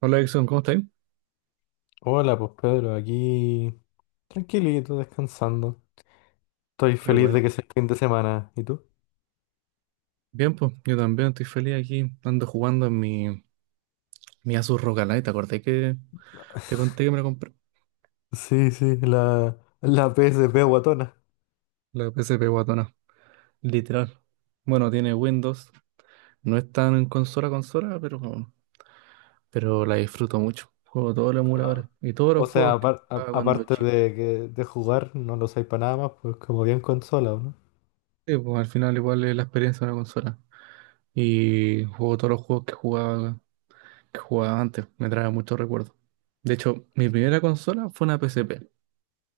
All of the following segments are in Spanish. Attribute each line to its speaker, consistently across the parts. Speaker 1: Hola Edson, ¿cómo estáis?
Speaker 2: Hola, pues Pedro, aquí tranquilito, descansando. Estoy
Speaker 1: Qué
Speaker 2: feliz
Speaker 1: bueno.
Speaker 2: de que sea fin de semana. ¿Y tú?
Speaker 1: Bien, pues, yo también estoy feliz aquí. Ando jugando en mi Asus ROG Ally. ¿Te acordé que te conté que me la compré?
Speaker 2: Sí, sí, la PSP guatona.
Speaker 1: La P S P guatona. Literal. Bueno, tiene Windows. No es tan en consola a consola, pero la disfruto mucho. Juego todos los emuladores y todos
Speaker 2: O
Speaker 1: los
Speaker 2: sea,
Speaker 1: juegos que
Speaker 2: apar- a-
Speaker 1: jugaba cuando
Speaker 2: aparte
Speaker 1: chico.
Speaker 2: de, de jugar, no lo usáis para nada más, pues como bien consola, ¿o no?
Speaker 1: Sí, pues al final igual es la experiencia de una consola. Y juego todos los juegos que jugaba antes. Me trae muchos recuerdos. De hecho, mi primera consola fue una P S P.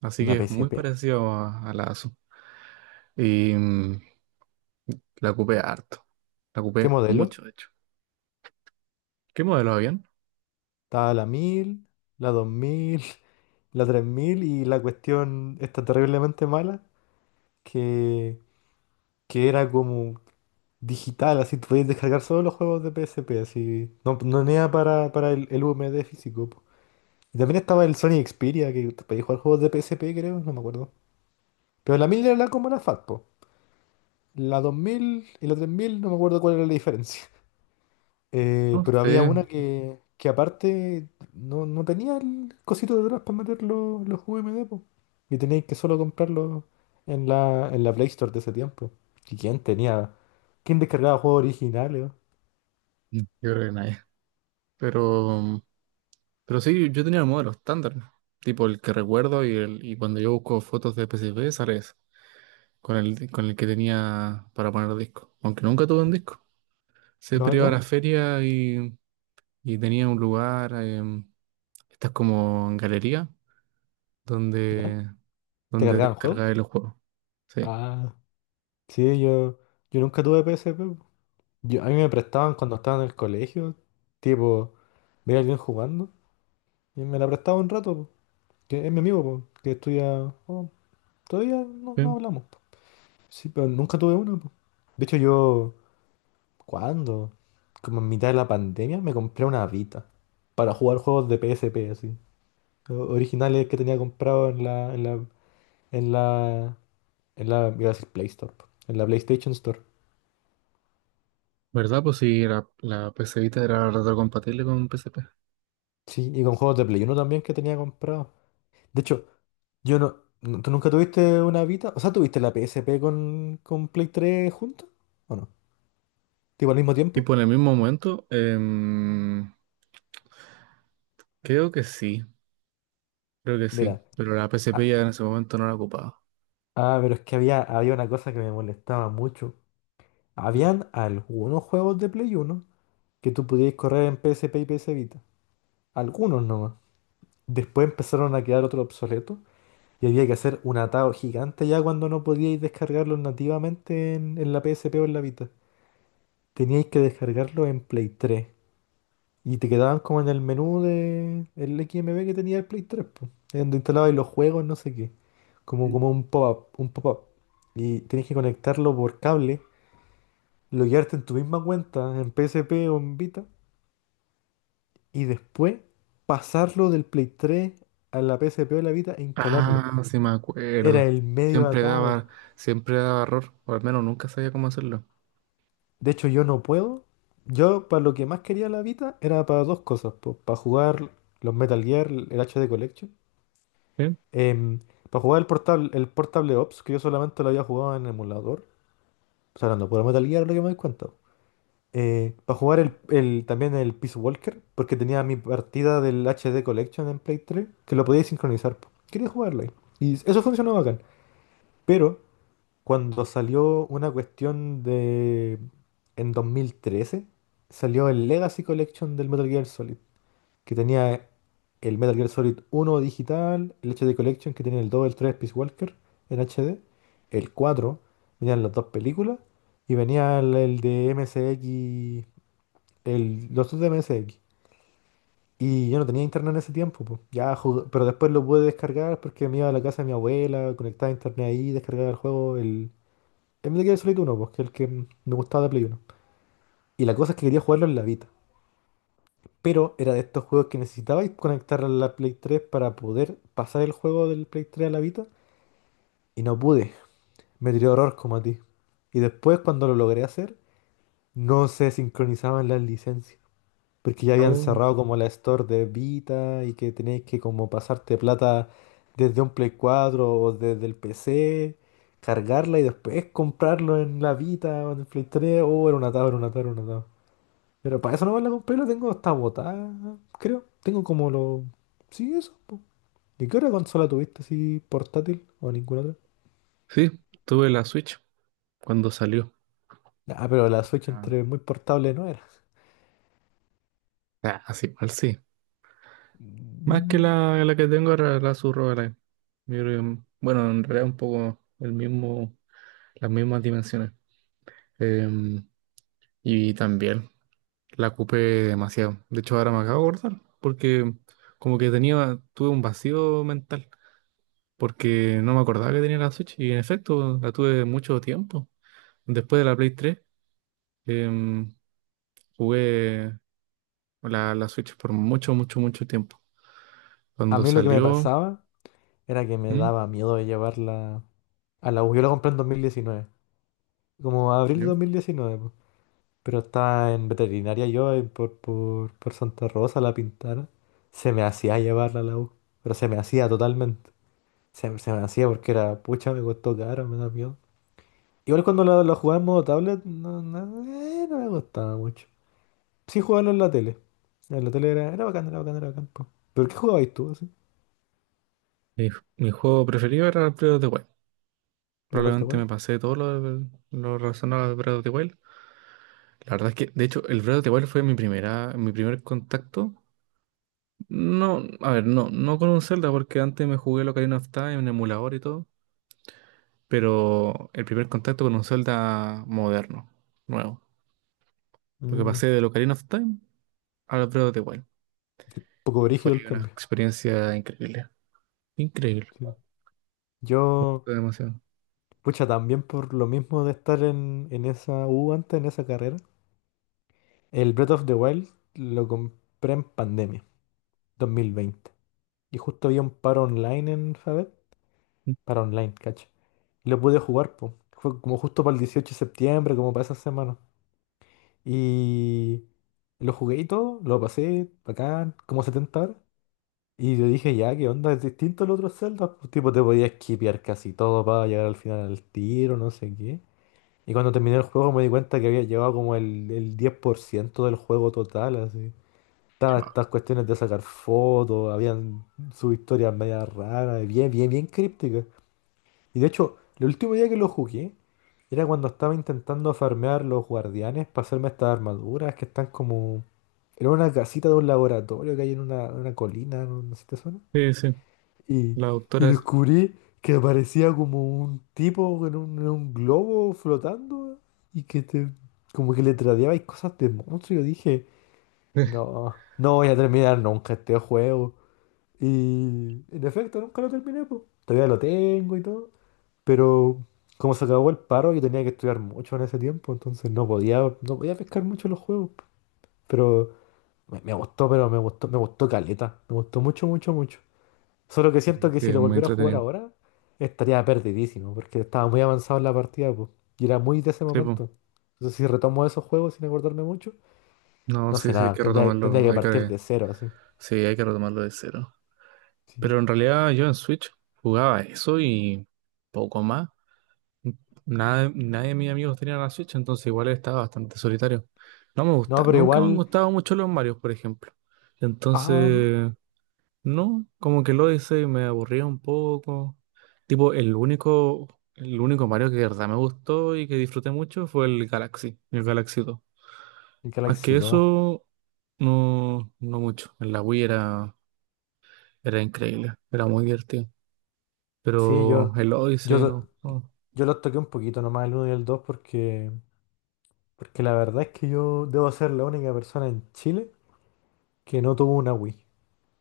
Speaker 1: Así
Speaker 2: Una
Speaker 1: que es muy
Speaker 2: PSP.
Speaker 1: parecido a la ASU. Y la ocupé harto. La
Speaker 2: ¿Qué
Speaker 1: ocupé mucho,
Speaker 2: modelo?
Speaker 1: de hecho. ¿Qué modelo habían?
Speaker 2: Está la 1000, la 2000, la 3000 y la cuestión está terriblemente mala, que, que era como digital, así tú puedes descargar solo los juegos de PSP, así. No, no nada para el UMD físico, po. Y también estaba el Sony Xperia, que te podías jugar juegos de PSP, creo, no me acuerdo. Pero la 1000 era la como la FAT, po. La 2000 y la 3000 no me acuerdo cuál era la diferencia. Eh,
Speaker 1: No
Speaker 2: pero había
Speaker 1: sé.
Speaker 2: una que aparte no tenía el cosito de atrás para meter los UMD, po. Y teníais que solo comprarlo en la, Play Store de ese tiempo. ¿Y quién tenía? ¿Quién descargaba juegos originales?
Speaker 1: Yo creo que nadie. Pero, pero sí, yo tenía el modelo estándar, ¿no? Tipo el que recuerdo y, el, y cuando yo busco fotos de PSP sale ese. Con el que tenía para poner disco. Aunque nunca tuve un disco.
Speaker 2: No, no.
Speaker 1: Siempre iba a la
Speaker 2: No.
Speaker 1: feria y tenía un lugar, estas como galería,
Speaker 2: ¿Ya?
Speaker 1: donde
Speaker 2: ¿Te
Speaker 1: donde te
Speaker 2: cargaban juegos?
Speaker 1: descargabas los juegos. Sí.
Speaker 2: Ah, sí, yo nunca tuve P PSP. Po. Yo, a mí me prestaban cuando estaba en el colegio, tipo, veía a alguien jugando y me la prestaba un rato, po, que es mi amigo, po, que estudia. Oh, todavía no
Speaker 1: Sí.
Speaker 2: hablamos, po. Sí, pero nunca tuve una, po. De hecho, yo, ¿cuándo? Como en mitad de la pandemia me compré una Vita para jugar juegos de PSP, así. Originales que tenía comprado en la, en la, iba a decir Play Store, po, en la PlayStation Store.
Speaker 1: ¿Verdad? Pues sí, la, la PC Vita era retrocompatible con PSP.
Speaker 2: Sí, y con juegos de Play Uno también que tenía comprado. De hecho, yo, ¿tú nunca tuviste una Vita? O sea, ¿tuviste la PSP con, Play 3 juntos? ¿O no? ¿Tipo al mismo
Speaker 1: Y
Speaker 2: tiempo?
Speaker 1: por el mismo momento, creo que sí, creo que sí.
Speaker 2: Mira.
Speaker 1: Pero la PSP
Speaker 2: Ah,
Speaker 1: ya en ese momento no la ocupaba.
Speaker 2: ah, pero es que había una cosa que me molestaba mucho.
Speaker 1: ¿Mm?
Speaker 2: Habían algunos juegos de Play Uno que tú podías correr en PSP y PS Vita. Algunos nomás. Después empezaron a quedar otros obsoletos y había que hacer un atado gigante ya cuando no podíais descargarlos nativamente en, la PSP o en la Vita. Teníais que descargarlo en Play 3. Y te quedaban como en el menú de el XMB que tenía el Play 3, pues. Donde instalabas los juegos, no sé qué. Como,
Speaker 1: Mm. No.
Speaker 2: como un pop-up, un pop-up. Y tienes que conectarlo por cable, loguearte en tu misma cuenta, en PSP o en Vita, y después pasarlo del Play 3 a la PSP o la Vita e
Speaker 1: Ah,
Speaker 2: instalarlo.
Speaker 1: claro, sí me
Speaker 2: Era
Speaker 1: acuerdo.
Speaker 2: el medio
Speaker 1: Siempre
Speaker 2: atado.
Speaker 1: daba, siempre daba error, o al menos nunca sabía cómo hacerlo.
Speaker 2: De hecho, yo no puedo. Yo, para lo que más quería la Vita, era para dos cosas, pues, para jugar los Metal Gear, el HD Collection.
Speaker 1: Sí.
Speaker 2: Em, para jugar el Portable Ops, que yo solamente lo había jugado en emulador, o sea, hablando pura Metal Gear, lo que me doy cuenta. Para jugar también el Peace Walker, porque tenía mi partida del HD Collection en Play 3, que lo podía sincronizar, po. Quería jugarla ahí. Y eso funcionó bacán. Pero cuando salió una cuestión de. En 2013 salió el Legacy Collection del Metal Gear Solid que tenía el Metal Gear Solid uno digital, el HD Collection que tenía el 2 el 3 Peace Walker en HD, el 4 venían las dos películas y venía el de MSX, los dos de MSX. Y yo no tenía internet en ese tiempo, po. Pero después lo pude descargar porque me iba a la casa de mi abuela, conectaba internet ahí, descargaba el juego, el Metal Gear Solid uno, pues, que es el que me gustaba de Play uno. Y la cosa es que quería jugarlo en la Vita. Pero era de estos juegos que necesitabais conectar a la Play 3 para poder pasar el juego del Play 3 a la Vita. Y no pude. Me tiró horror como a ti. Y después, cuando lo logré hacer, no se sincronizaban las licencias. Porque ya habían
Speaker 1: Oh.
Speaker 2: cerrado como la store de Vita y que teníais que como pasarte plata desde un Play 4 o desde el PC, cargarla y después comprarlo en la Vita o en el Play 3. Oh, era una tabla, pero para eso nomás la compré, la tengo hasta botada, creo. Tengo como lo. Sí, eso, po. ¿Y qué otra consola tuviste así portátil o ninguna otra?
Speaker 1: Sí, tuve la Switch cuando salió.
Speaker 2: Ah, pero la Switch
Speaker 1: Ah.
Speaker 2: entre muy portable no era.
Speaker 1: Ah, así mal sí. Más que
Speaker 2: Mm.
Speaker 1: la que tengo era la subrogaray. Yo creo que, bueno, en realidad un poco el mismo, las mismas dimensiones. Em, y también la ocupé demasiado. De hecho, ahora me acabo de acordar, porque como que tenía, tuve un vacío mental, porque no me acordaba que tenía la Switch. Y en efecto, la tuve mucho tiempo. Después de la Play 3, em, jugué la, la Switch por mucho, mucho, mucho tiempo.
Speaker 2: A
Speaker 1: Cuando
Speaker 2: mí lo que me
Speaker 1: salió,
Speaker 2: pasaba era que me
Speaker 1: ¿mm?
Speaker 2: daba miedo de llevarla a la U. Yo la compré en dos mil diecinueve, como abril de
Speaker 1: ¿Yo?
Speaker 2: 2019, po. Pero estaba en veterinaria yo, por Santa Rosa, la pintara. Se me hacía llevarla a la U, pero se me hacía totalmente. Se me hacía porque era, pucha, me costó caro, me da miedo. Igual cuando lo jugaba en modo tablet, no me gustaba mucho. Sí jugarlo en la tele. En la tele era bacán, era bacán, era bacán, po. ¿Pero qué jugabais tú así?
Speaker 1: Mi, mi juego preferido era el Breath of the Wild.
Speaker 2: Breath of the
Speaker 1: Probablemente
Speaker 2: Wild.
Speaker 1: me pasé todo lo relacionado al Breath of the Wild. La verdad es que, de hecho, el Breath of the Wild fue mi primera, mi primer contacto. No, a ver, no, no con un Zelda, porque antes me jugué lo Ocarina of Time en emulador y todo. Pero el primer contacto con un Zelda moderno, nuevo. Lo que
Speaker 2: Mm,
Speaker 1: pasé de Ocarina of Time al Breath of the Wild.
Speaker 2: sí, poco
Speaker 1: Y fue
Speaker 2: brígido el
Speaker 1: una
Speaker 2: cambio.
Speaker 1: experiencia increíble. Increíble.
Speaker 2: Sí.
Speaker 1: Me
Speaker 2: Yo,
Speaker 1: gustó demasiado.
Speaker 2: pucha, también por lo mismo de estar en, esa U antes, en esa carrera, el Breath of the Wild lo compré en pandemia, 2020. Y justo había un paro online en Fabet para online, cacho. Y lo pude jugar, po. Fue como justo para el 18 de septiembre, como para esa semana. Y lo jugué y todo, lo pasé, bacán, como 70 horas. Y yo dije, ya, ¿qué onda? Es distinto al otro Zelda. Pues, tipo, te podías skipear casi todo para llegar al final al tiro, no sé qué. Y cuando terminé el juego me di cuenta que había llevado como el 10% del juego total, así. Estaban estas cuestiones de sacar fotos, habían sus historias media raras, bien, bien, bien crípticas. Y de hecho, el último día que lo jugué era cuando estaba intentando farmear los guardianes para hacerme estas armaduras que están como. Era una casita de un laboratorio que hay en una colina, no sé si te suena.
Speaker 1: Sí, sí.
Speaker 2: Y,
Speaker 1: La
Speaker 2: y
Speaker 1: doctora es.
Speaker 2: descubrí que aparecía como un tipo en un globo flotando y como que le tradeabais cosas de monstruo. Y yo dije, no, no voy a terminar nunca este juego. Y en efecto, nunca lo terminé, pues. Todavía lo tengo y todo. Pero como se acabó el paro, yo tenía que estudiar mucho en ese tiempo, entonces no podía, no podía pescar mucho los juegos. Pero me gustó, pero me gustó caleta. Me gustó mucho, mucho, mucho. Solo que siento que
Speaker 1: Sí,
Speaker 2: si
Speaker 1: es
Speaker 2: lo
Speaker 1: muy
Speaker 2: volviera a jugar
Speaker 1: entretenido.
Speaker 2: ahora, estaría perdidísimo, porque estaba muy avanzado en la partida, pues. Y era muy de ese
Speaker 1: Sí, pues.
Speaker 2: momento. Entonces si retomo esos juegos sin acordarme mucho,
Speaker 1: No,
Speaker 2: no
Speaker 1: sí,
Speaker 2: sé
Speaker 1: sí, hay
Speaker 2: nada.
Speaker 1: que
Speaker 2: Tendría
Speaker 1: retomarlo.
Speaker 2: que
Speaker 1: Hay
Speaker 2: partir
Speaker 1: que,
Speaker 2: de cero, así.
Speaker 1: sí, hay que retomarlo de cero.
Speaker 2: Sí.
Speaker 1: Pero en realidad yo en Switch jugaba eso y poco más. Nada, nadie de mis amigos tenía la Switch, entonces igual estaba bastante solitario. No me gusta,
Speaker 2: No, pero
Speaker 1: nunca me
Speaker 2: igual.
Speaker 1: han gustado mucho los Marios, por ejemplo.
Speaker 2: Ah, no.
Speaker 1: Entonces, no, como que lo hice y me aburría un poco. Tipo, el único Mario que de verdad me gustó y que disfruté mucho fue el Galaxy 2.
Speaker 2: El
Speaker 1: Más
Speaker 2: Galaxy
Speaker 1: que
Speaker 2: 2.
Speaker 1: eso, no, no mucho. En la Wii era era increíble, era muy divertido.
Speaker 2: Sí,
Speaker 1: Pero
Speaker 2: yo.
Speaker 1: el Odyssey
Speaker 2: Yo,
Speaker 1: no. No.
Speaker 2: Yo los toqué un poquito nomás el uno y el 2 porque la verdad es que yo debo ser la única persona en Chile que no tuvo una Wii.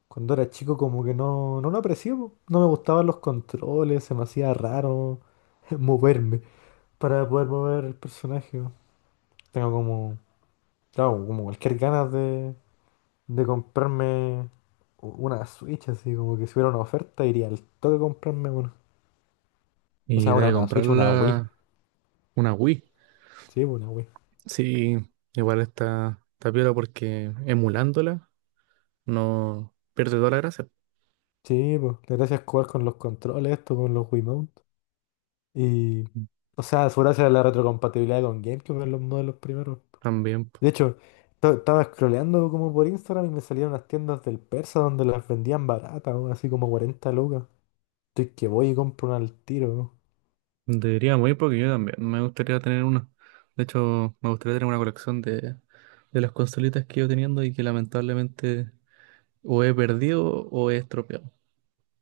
Speaker 2: Cuando era chico como que no lo aprecié, po. No me gustaban los controles, se me hacía raro moverme para poder mover el personaje, po. Tengo como, claro, como cualquier ganas de, comprarme una Switch, así como que si hubiera una oferta iría al toque a comprarme una. O
Speaker 1: Y
Speaker 2: sea,
Speaker 1: de
Speaker 2: una
Speaker 1: comprar
Speaker 2: Switch, una Wii.
Speaker 1: la- una Wii.
Speaker 2: Sí, po, una Wii.
Speaker 1: Sí, igual está, está piola porque emulándola no pierde toda la gracia.
Speaker 2: Sí, pues, la gracia es jugar con los controles, esto con los Wiimote. Y, o sea, su gracia es la retrocompatibilidad con GameCube en los modelos primeros.
Speaker 1: También po.
Speaker 2: De hecho, estaba scrolleando como por Instagram y me salían las tiendas del Persa donde las vendían baratas, weón, así como 40 lucas. Estoy que voy y compro una al tiro, weón.
Speaker 1: Deberíamos ir porque yo también me gustaría tener una. De hecho, me gustaría tener una colección de las consolitas que he ido teniendo y que lamentablemente o he perdido o he estropeado.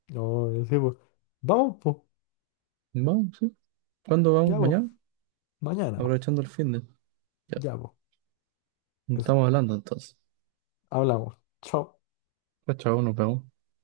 Speaker 2: No, yo sí, pues. Vamos, pues.
Speaker 1: Vamos, sí. ¿Cuándo vamos?
Speaker 2: Ya, pues.
Speaker 1: ¿Mañana?
Speaker 2: Mañana, pues.
Speaker 1: Aprovechando el fin de. Ya,
Speaker 2: Ya, pues. Eso.
Speaker 1: estamos hablando entonces.
Speaker 2: Hablamos. Chao.
Speaker 1: Chao, chao, nos vemos.